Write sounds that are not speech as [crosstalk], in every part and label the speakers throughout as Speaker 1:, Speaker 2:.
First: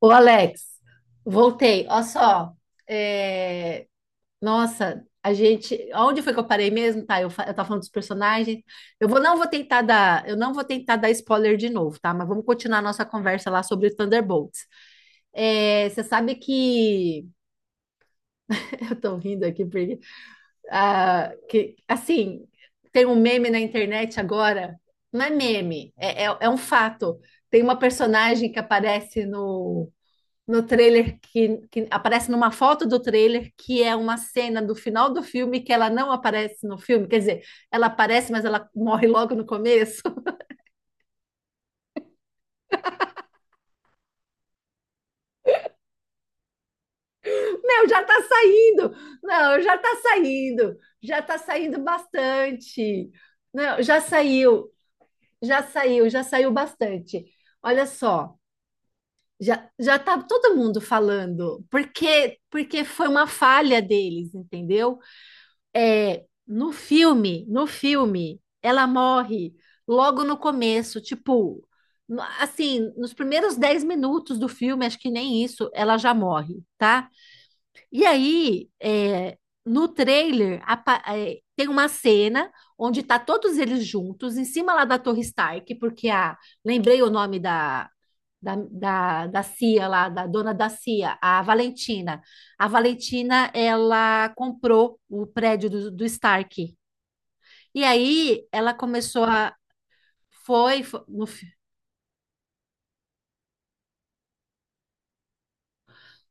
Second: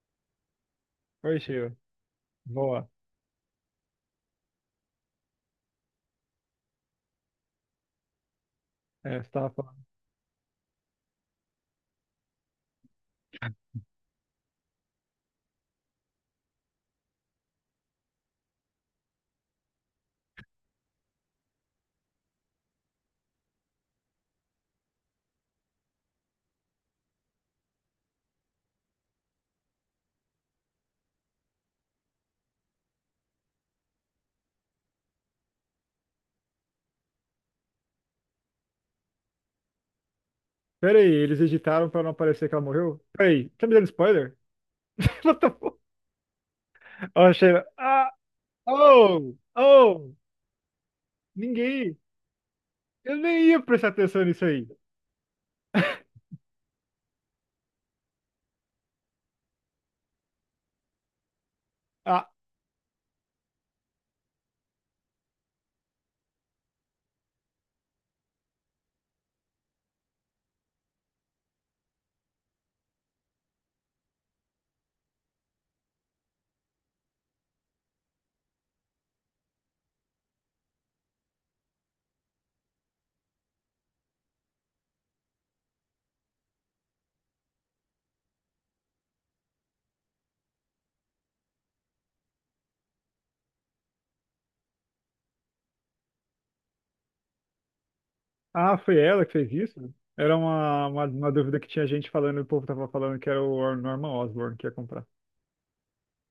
Speaker 1: Ô, Alex,
Speaker 2: Oi, Sheila.
Speaker 1: voltei. Olha só,
Speaker 2: Boa.
Speaker 1: é, nossa, onde foi que eu parei mesmo? Tá, eu tava falando dos personagens.
Speaker 2: É, você
Speaker 1: Não vou
Speaker 2: tava
Speaker 1: tentar
Speaker 2: falando.
Speaker 1: dar, eu não vou tentar dar spoiler de novo, tá? Mas vamos continuar a nossa conversa lá sobre Thunderbolts. É, você sabe que [laughs] eu tô rindo aqui porque, assim, tem um meme na internet agora. Não é meme, é um fato. Tem uma personagem que aparece no trailer que aparece numa foto do trailer que é uma cena do final do filme que ela não aparece no filme, quer dizer, ela aparece, mas ela morre logo no começo. [laughs]
Speaker 2: Pera aí, eles editaram pra não aparecer que ela morreu? Pera aí, tá me dando spoiler? [laughs] What the fuck? Ó, Sheila.
Speaker 1: Meu, já tá saindo.
Speaker 2: Oh,
Speaker 1: Não, já tá
Speaker 2: oh,
Speaker 1: saindo. Já tá saindo
Speaker 2: ninguém.
Speaker 1: bastante.
Speaker 2: Eu nem ia
Speaker 1: Não,
Speaker 2: prestar
Speaker 1: já
Speaker 2: atenção nisso aí.
Speaker 1: saiu. Já saiu, já
Speaker 2: [laughs]
Speaker 1: saiu bastante. Olha só, já tá todo mundo falando,
Speaker 2: Ah,
Speaker 1: porque foi uma falha deles, entendeu? É, no filme, ela morre logo no começo, tipo, assim, nos primeiros 10 minutos do filme, acho que nem isso, ela já morre, tá? E aí, é, no trailer, tem uma cena onde tá todos eles juntos, em cima lá da Torre Stark, porque a, lembrei o nome da CIA lá, da dona da CIA, a Valentina. A Valentina, ela comprou o prédio do Stark. E aí, ela
Speaker 2: foi
Speaker 1: começou
Speaker 2: ela que fez
Speaker 1: a,
Speaker 2: isso? Era
Speaker 1: foi, fo- no,
Speaker 2: uma dúvida que tinha gente falando. O povo tava falando que era o Norman Osborn que ia comprar.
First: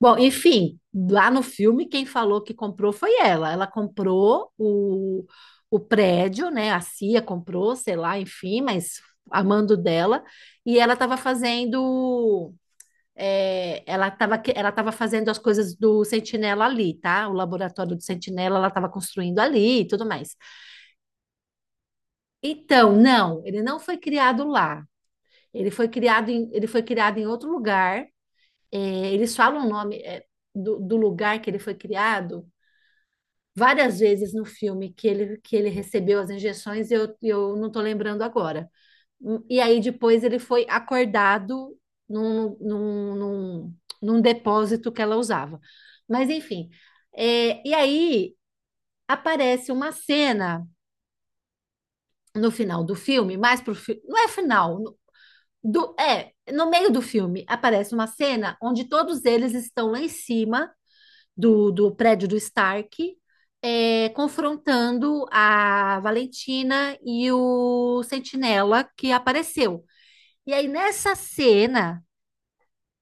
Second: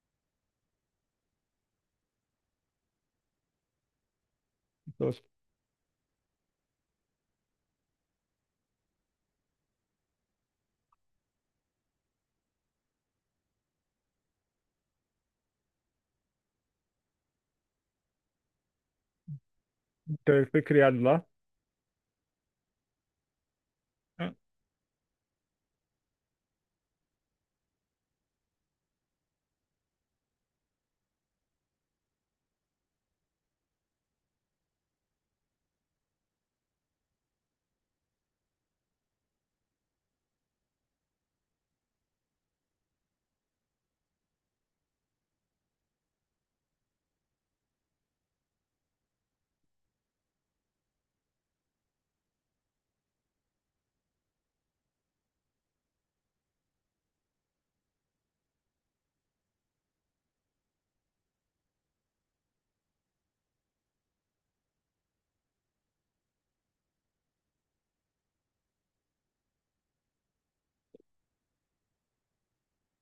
Speaker 1: bom, enfim, lá no filme, quem falou que comprou foi ela. Ela comprou
Speaker 2: Então,
Speaker 1: o prédio, né? A CIA comprou, sei lá, enfim, mas a mando dela. E ela estava fazendo. É, ela tava fazendo as coisas do Sentinela ali, tá? O laboratório do Sentinela ela estava construindo ali e tudo mais.
Speaker 2: então ele foi criado lá.
Speaker 1: Então, não, ele não foi
Speaker 2: Ah,
Speaker 1: criado lá. Ele foi criado em outro lugar. É, eles falam o nome é, do lugar que ele foi criado várias vezes no filme que ele recebeu as injeções, e eu não estou lembrando agora. E aí depois ele foi acordado num, num, num, num depósito que ela usava. Mas enfim, é, e aí aparece uma cena no final do filme, mais pro filme, não é final, no meio do filme aparece uma cena onde todos eles estão lá em cima do prédio do Stark, é, confrontando a Valentina e o Sentinela que apareceu. E aí, nessa cena,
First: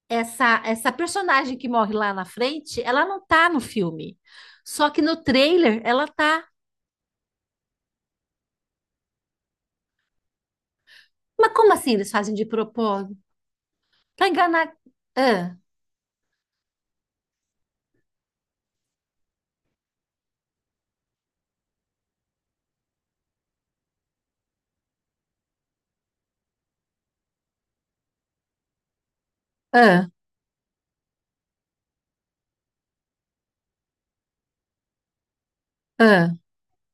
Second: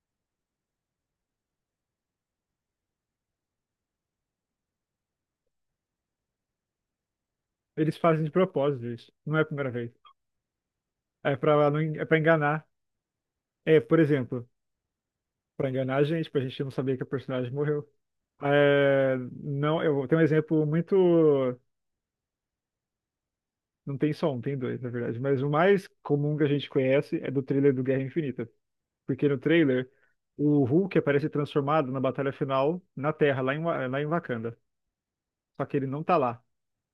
Speaker 1: essa personagem que morre lá na frente, ela não tá no filme. Só que no trailer ela tá.
Speaker 2: eles fazem de propósito isso. Não é a primeira vez. É
Speaker 1: Mas
Speaker 2: pra,
Speaker 1: como
Speaker 2: não
Speaker 1: assim
Speaker 2: en- é
Speaker 1: eles
Speaker 2: pra
Speaker 1: fazem de
Speaker 2: enganar.
Speaker 1: propósito?
Speaker 2: É, por
Speaker 1: Pra
Speaker 2: exemplo.
Speaker 1: enganar. Ah,
Speaker 2: Pra enganar a gente, pra gente não saber que a personagem morreu. É, não, eu tenho um exemplo muito. Não tem só um, tem dois, na verdade. Mas o mais comum que a gente conhece é do trailer do Guerra Infinita. Porque no trailer,
Speaker 1: ah,
Speaker 2: o Hulk aparece transformado na batalha final na Terra, lá em Wakanda. Só que ele não tá
Speaker 1: ah.
Speaker 2: lá.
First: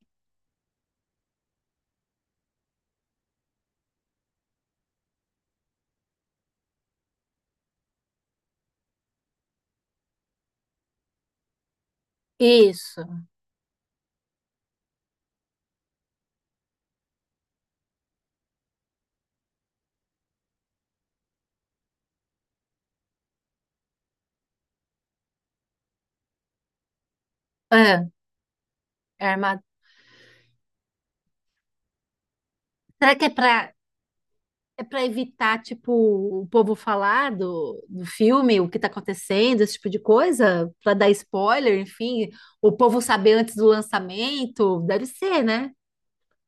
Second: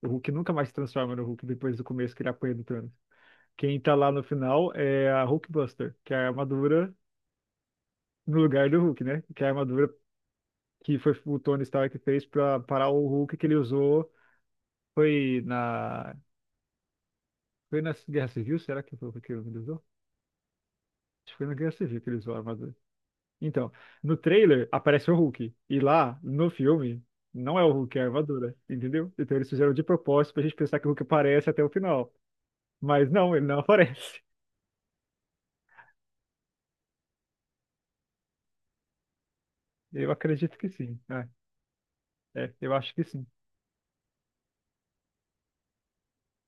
Speaker 2: O Hulk nunca mais se transforma no Hulk depois do começo que ele apanha do Thanos. Quem tá lá no final é a Hulkbuster, que é a armadura no lugar do Hulk, né? Que é a armadura que foi o Tony Stark fez pra parar
Speaker 1: Isso.
Speaker 2: o Hulk que ele usou. Foi na. Foi na Guerra Civil? Será que foi o que ele usou? Acho que foi na Guerra Civil que ele usou a armadura. Então, no trailer aparece o Hulk. E lá, no filme, não é o Hulk, é a
Speaker 1: Ah,
Speaker 2: armadura. Entendeu?
Speaker 1: é
Speaker 2: Então eles
Speaker 1: armado.
Speaker 2: fizeram de propósito pra gente pensar que o Hulk aparece até o final. Mas
Speaker 1: Será que é
Speaker 2: não, ele
Speaker 1: pra.
Speaker 2: não [laughs] aparece.
Speaker 1: É para evitar, tipo, o povo falar do filme, o que tá acontecendo, esse tipo de
Speaker 2: Eu acredito
Speaker 1: coisa,
Speaker 2: que
Speaker 1: para
Speaker 2: sim.
Speaker 1: dar
Speaker 2: É,
Speaker 1: spoiler, enfim,
Speaker 2: é,
Speaker 1: o
Speaker 2: eu acho
Speaker 1: povo
Speaker 2: que sim.
Speaker 1: saber antes do lançamento, deve ser, né?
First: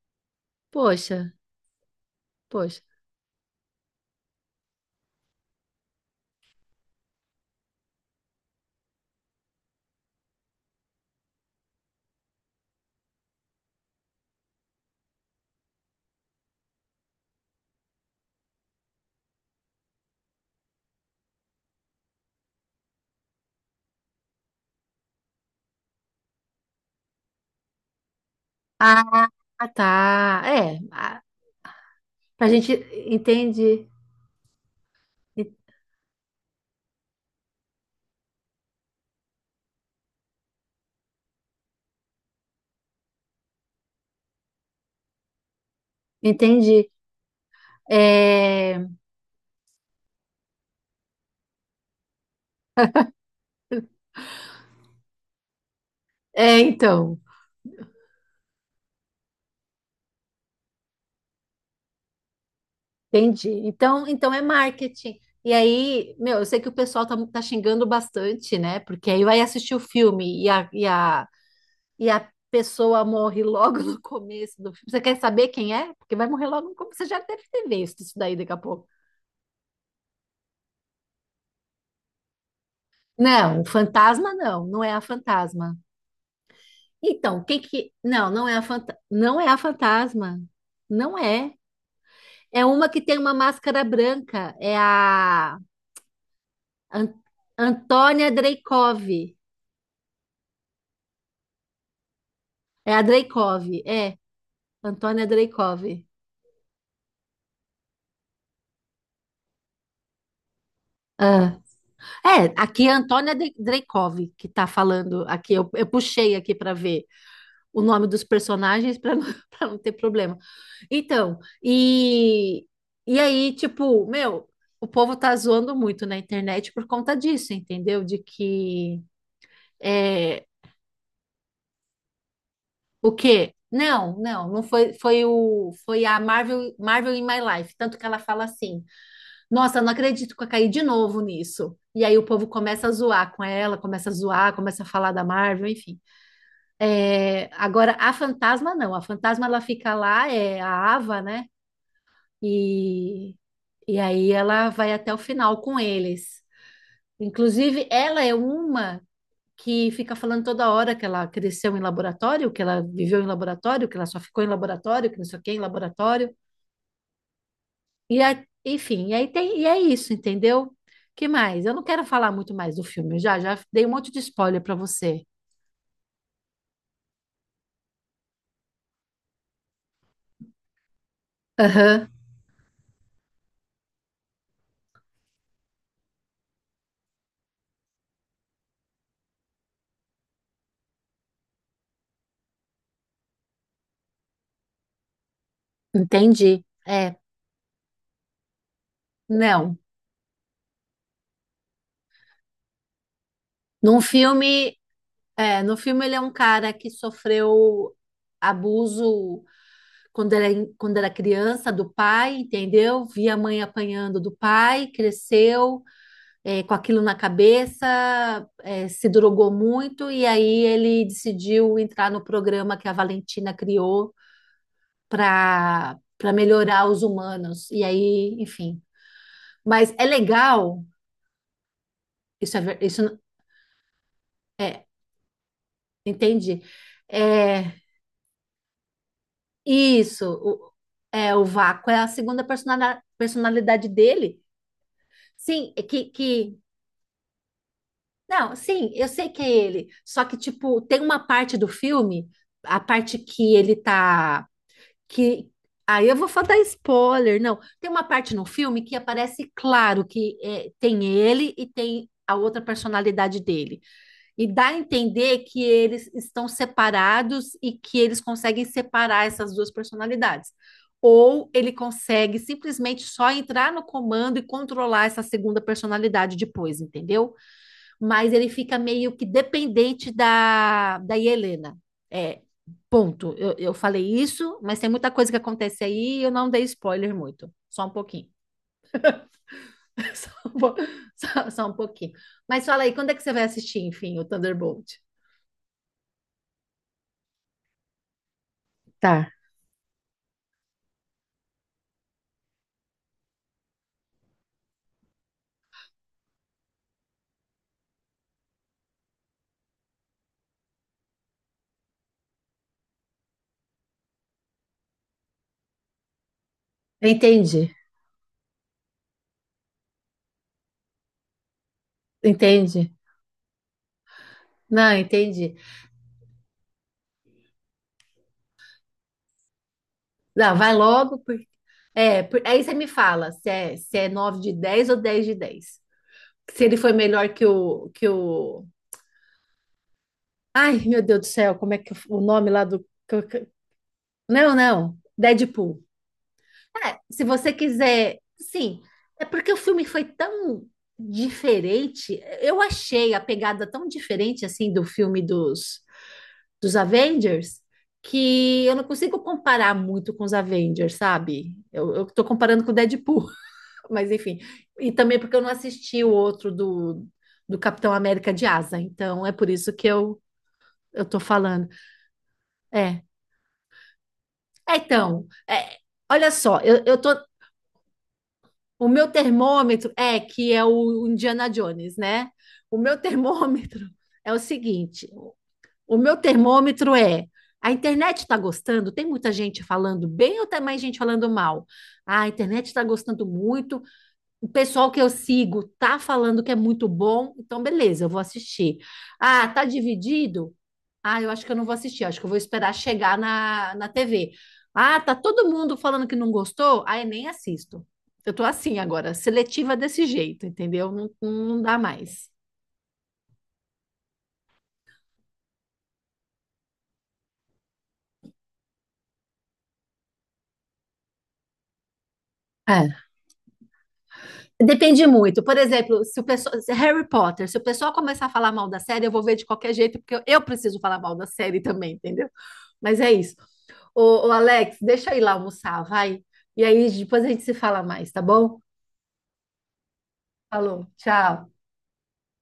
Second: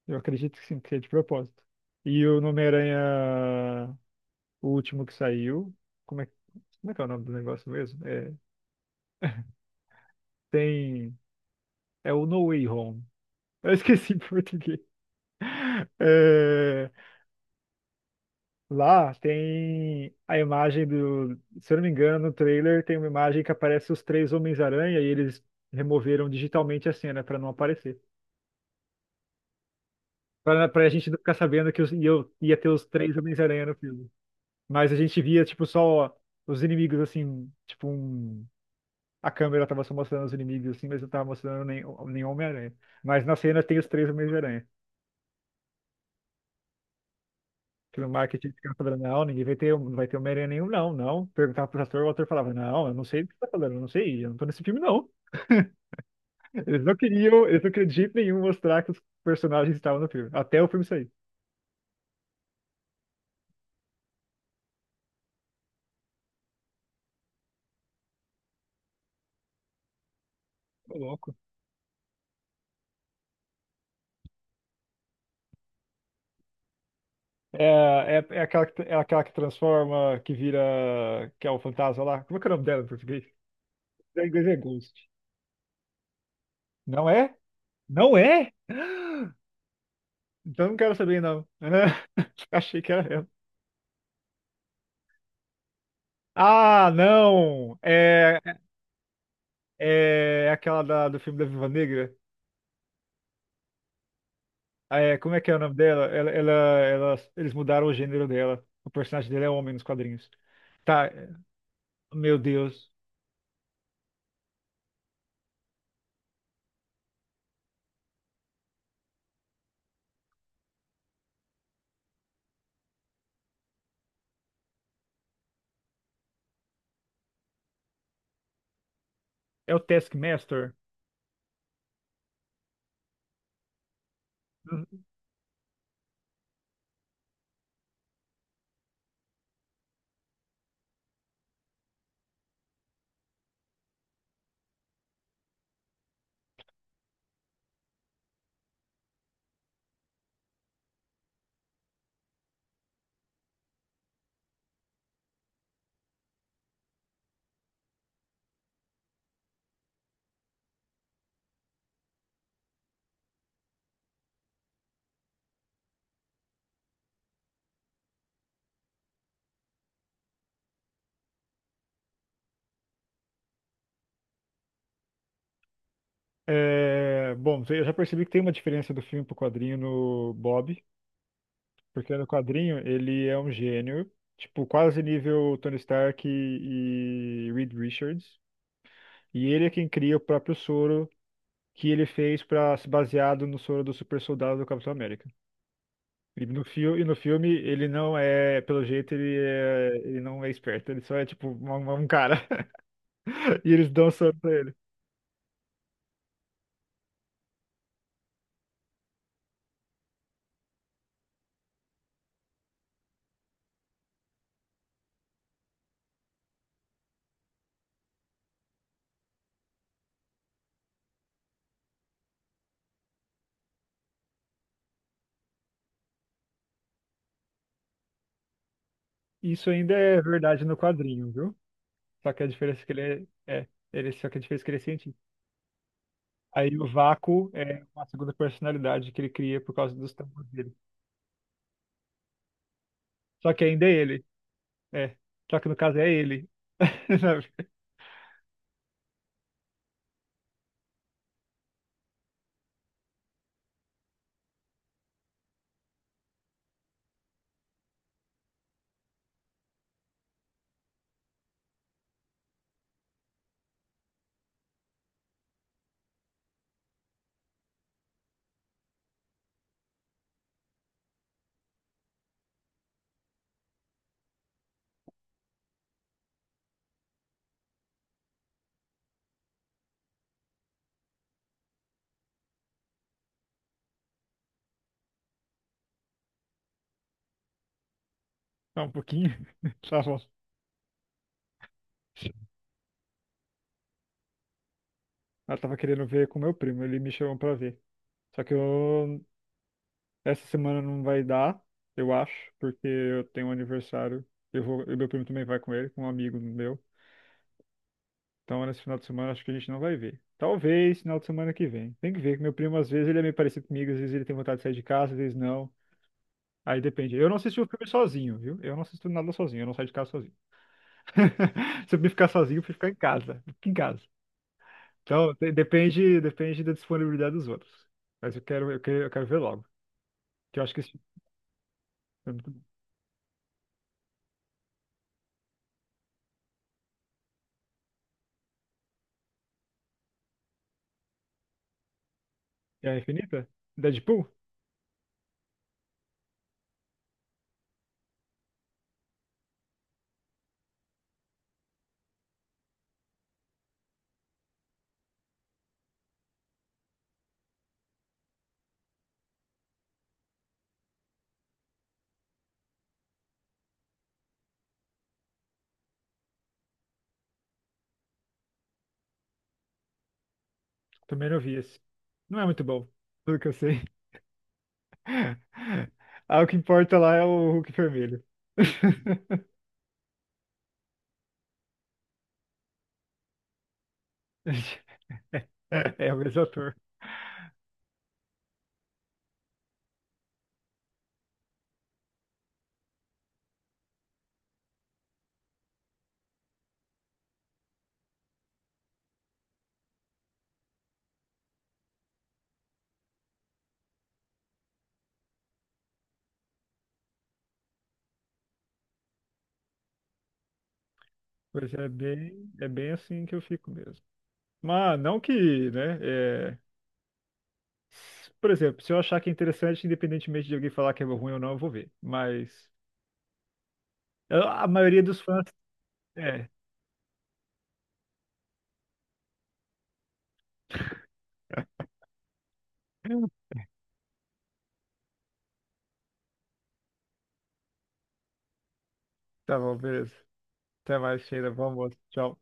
Speaker 2: Eu acredito que sim, que é de
Speaker 1: Poxa,
Speaker 2: propósito. E o
Speaker 1: poxa.
Speaker 2: Homem-Aranha, o último que saiu. Como é, como é que é o nome do negócio mesmo? É, tem. É o No Way Home. Eu esqueci [laughs] em português. É, lá tem a imagem do. Se eu não me engano, no trailer tem uma imagem que aparece os três Homens-Aranha e eles removeram digitalmente a cena pra não aparecer.
Speaker 1: Ah, tá. É,
Speaker 2: Pra gente não
Speaker 1: ah,
Speaker 2: ficar sabendo que eu
Speaker 1: a
Speaker 2: ia ter
Speaker 1: gente
Speaker 2: os três Homens-Aranha no
Speaker 1: entende,
Speaker 2: filme. Mas a gente via, tipo, só os inimigos assim. Tipo, um. A câmera tava só mostrando os inimigos assim, mas não tava mostrando nem, nenhum Homem-Aranha. Mas na cena tem os três Homens-Aranha.
Speaker 1: entende.
Speaker 2: Que no marketing fica
Speaker 1: É,
Speaker 2: falando, não, ninguém vai ter, não vai ter Homem-Aranha nenhum, não, não. Perguntava pro ator, o ator falava, não, eu não sei do que você tá falando, eu não sei, eu não tô nesse filme, não.
Speaker 1: é, então,
Speaker 2: Eles não queriam de jeito nenhum mostrar que os personagens estavam no filme, até o filme sair.
Speaker 1: entendi. Então, então é marketing. E aí, meu, eu sei que o pessoal tá xingando bastante, né? Porque aí vai assistir o filme e a, e
Speaker 2: Ô,
Speaker 1: a
Speaker 2: louco.
Speaker 1: e a pessoa morre logo no começo do filme. Você quer saber quem é? Porque vai morrer logo no começo. Você já deve ter visto isso daí daqui a pouco.
Speaker 2: É aquela que transforma, que vira, que é o fantasma lá. Como é que é o nome dela em português?
Speaker 1: Não,
Speaker 2: Em
Speaker 1: fantasma
Speaker 2: inglês é
Speaker 1: não, não é a
Speaker 2: Ghost.
Speaker 1: fantasma.
Speaker 2: Não é?
Speaker 1: Então, quem que que.
Speaker 2: Não
Speaker 1: Não, não
Speaker 2: é?
Speaker 1: é a fanta...
Speaker 2: [gasps]
Speaker 1: não é a fantasma.
Speaker 2: Então não quero
Speaker 1: Não
Speaker 2: saber, não.
Speaker 1: é.
Speaker 2: [laughs]
Speaker 1: É
Speaker 2: Achei
Speaker 1: uma
Speaker 2: que
Speaker 1: que
Speaker 2: era
Speaker 1: tem
Speaker 2: ela.
Speaker 1: uma máscara branca. É a
Speaker 2: Ah,
Speaker 1: An-
Speaker 2: não!
Speaker 1: Antônia
Speaker 2: É
Speaker 1: Dreikov.
Speaker 2: é aquela do filme da Viva Negra.
Speaker 1: É a Dreikov, é.
Speaker 2: Ah, é,
Speaker 1: Antônia
Speaker 2: como é que é o nome
Speaker 1: Dreikov.
Speaker 2: dela? Eles mudaram o gênero dela. O personagem dela é homem nos quadrinhos. Tá, é,
Speaker 1: Ah.
Speaker 2: meu
Speaker 1: É, aqui
Speaker 2: Deus.
Speaker 1: é a Dreikov que tá falando aqui. Eu puxei aqui para ver o nome dos personagens para não, [laughs] pra não ter problema. Então, e aí, tipo, meu, o povo tá zoando muito na internet por conta disso, entendeu? De que
Speaker 2: É o
Speaker 1: é,
Speaker 2: Taskmaster?
Speaker 1: o quê? Não, não, não foi, foi o, foi a Marvel, Marvel in My Life, tanto que ela fala assim: "Nossa, não acredito que eu caí de novo nisso". E aí o povo começa a zoar com ela, começa a zoar, começa a falar da Marvel, enfim. É, agora a fantasma não, a fantasma ela fica lá, é a Ava, né? E, e aí ela vai até o final com eles. Inclusive, ela é uma que fica falando toda hora que ela cresceu em laboratório, que ela viveu em laboratório, que ela só ficou em laboratório, que não sei o que, em laboratório. Enfim, e aí tem, e é isso, entendeu? Que mais? Eu não quero falar muito mais do filme, eu já dei um monte de spoiler para você.
Speaker 2: É, bom, eu já percebi que tem uma diferença do filme pro quadrinho no Bob,
Speaker 1: Aham,
Speaker 2: porque no quadrinho ele é um gênio, tipo, quase nível Tony Stark e Reed Richards. E ele é quem cria o próprio soro que ele fez para se baseado no soro do super soldado do Capitão América.
Speaker 1: entendi.
Speaker 2: E no
Speaker 1: É,
Speaker 2: filme ele não é, pelo jeito, ele,
Speaker 1: não.
Speaker 2: é, ele não é esperto, ele só é tipo um cara. [laughs] E eles
Speaker 1: Num
Speaker 2: dão soco pra ele.
Speaker 1: filme, é, no filme ele é um cara que sofreu abuso quando era, quando era criança, do pai, entendeu? Via a mãe apanhando do pai, cresceu é, com aquilo na cabeça, é, se drogou muito, e aí ele decidiu entrar no programa que a Valentina criou para melhorar os humanos. E aí, enfim.
Speaker 2: Isso
Speaker 1: Mas
Speaker 2: ainda
Speaker 1: é
Speaker 2: é verdade no
Speaker 1: legal,
Speaker 2: quadrinho, viu? Só que a
Speaker 1: isso é,
Speaker 2: diferença
Speaker 1: ver-
Speaker 2: é que
Speaker 1: isso n-
Speaker 2: ele é, é ele, só que a diferença é que ele é
Speaker 1: é,
Speaker 2: cientista.
Speaker 1: entendi.
Speaker 2: Aí o Vácuo
Speaker 1: É,
Speaker 2: é uma segunda personalidade que ele cria por causa dos
Speaker 1: isso,
Speaker 2: tambores
Speaker 1: o,
Speaker 2: dele.
Speaker 1: é, o Vácuo é a segunda
Speaker 2: Só que ainda
Speaker 1: personalidade
Speaker 2: é ele.
Speaker 1: dele.
Speaker 2: É. Só que
Speaker 1: Sim,
Speaker 2: no
Speaker 1: é
Speaker 2: caso
Speaker 1: que,
Speaker 2: é ele.
Speaker 1: que
Speaker 2: [laughs] Sabe?
Speaker 1: não, sim, eu sei que é ele. Só que, tipo, tem uma parte do filme, a parte que ele tá. Que... Aí eu vou só dar spoiler, não. Tem uma parte no filme que aparece claro que é, tem ele e tem a outra personalidade dele. E dá a entender que eles estão separados e que eles conseguem separar essas duas personalidades. Ou ele consegue simplesmente só entrar no comando e controlar essa segunda personalidade depois, entendeu? Mas ele fica meio que dependente da Helena. É, ponto. Eu falei isso, mas tem muita coisa que acontece aí e eu não dei spoiler muito. Só um pouquinho.
Speaker 2: Só um pouquinho. [laughs] Tá
Speaker 1: [laughs]
Speaker 2: bom.
Speaker 1: Só um, po- só um pouquinho. Mas fala aí, quando é que você vai assistir, enfim, o Thunderbolt?
Speaker 2: Eu tava querendo ver com meu primo, ele me chamou pra ver. Só que eu
Speaker 1: Tá,
Speaker 2: Essa semana não vai dar, eu acho, porque eu tenho um aniversário. Eu vou, e meu primo também vai com ele, com um amigo meu. Então, nesse final de semana, acho que a gente não vai ver. Talvez final de semana que vem. Tem que ver, que meu primo, às vezes, ele é meio parecido comigo, às vezes ele tem vontade de sair de casa, às vezes não. Aí depende. Eu não assisti o
Speaker 1: entendi,
Speaker 2: filme sozinho, viu? Eu não assisto nada sozinho, eu não saio de casa sozinho. [laughs] Se eu me ficar sozinho, eu prefiro ficar
Speaker 1: entendi.
Speaker 2: em casa. Fica em casa.
Speaker 1: Não,
Speaker 2: Então,
Speaker 1: entendi.
Speaker 2: depende, depende da disponibilidade dos outros. Mas eu quero ver logo.
Speaker 1: Não,
Speaker 2: Que eu acho
Speaker 1: vai
Speaker 2: que esse filme
Speaker 1: logo, porque... É,
Speaker 2: é muito bom.
Speaker 1: aí você me fala se é, se é 9 de 10 ou 10 de 10, se ele foi melhor que o ai, meu Deus do céu, como é que eu- o nome lá do.
Speaker 2: É a Infinita? Deadpool?
Speaker 1: Não, não, Deadpool. Se você quiser. Sim, é porque o filme foi tão diferente. Eu achei a pegada tão diferente assim do filme dos Avengers que eu não consigo comparar muito com os Avengers, sabe? Eu tô comparando com o Deadpool, [laughs] mas enfim. E também porque eu não assisti o outro do Capitão América de Asa, então é por isso que eu tô
Speaker 2: Também não vi
Speaker 1: falando.
Speaker 2: esse. Não é muito bom,
Speaker 1: É.
Speaker 2: pelo que eu sei.
Speaker 1: É, então, é,
Speaker 2: [laughs]
Speaker 1: olha
Speaker 2: Ah, o que
Speaker 1: só,
Speaker 2: importa
Speaker 1: eu tô,
Speaker 2: lá é o Hulk vermelho.
Speaker 1: o meu
Speaker 2: [laughs]
Speaker 1: termômetro é que é o Indiana Jones, né? O meu termômetro [laughs] é o seguinte: o
Speaker 2: É
Speaker 1: meu
Speaker 2: o mesmo ator.
Speaker 1: termômetro é a internet está gostando, tem muita gente falando bem ou tem mais gente falando mal? Ah, a internet está gostando muito, o pessoal que eu sigo tá falando que é muito bom, então beleza, eu vou assistir. Ah, tá dividido? Ah, eu acho que eu não vou assistir, eu acho que eu vou esperar chegar na, na TV. Ah, tá todo mundo falando que não gostou? Ah, eu nem assisto. Eu tô assim agora, seletiva desse jeito, entendeu? Não, não
Speaker 2: Pois
Speaker 1: dá mais.
Speaker 2: é bem assim que eu fico mesmo. Mas não que, né? É, por exemplo, se eu achar que é interessante, independentemente de alguém falar que é ruim ou não, eu vou ver. Mas
Speaker 1: É.
Speaker 2: a maioria
Speaker 1: Depende
Speaker 2: dos
Speaker 1: muito.
Speaker 2: fãs.
Speaker 1: Por exemplo, se o
Speaker 2: É.
Speaker 1: pessoal, se Harry Potter, se o pessoal começar a falar mal da série, eu vou ver de qualquer jeito, porque eu preciso falar mal da série também, entendeu? Mas é isso. Ô, Alex, deixa eu ir lá almoçar, vai. E aí depois a gente se fala mais, tá bom?
Speaker 2: Tá bom, beleza.
Speaker 1: Falou,
Speaker 2: Até mais, Sheila.
Speaker 1: tchau.
Speaker 2: Bom almoço. Tchau.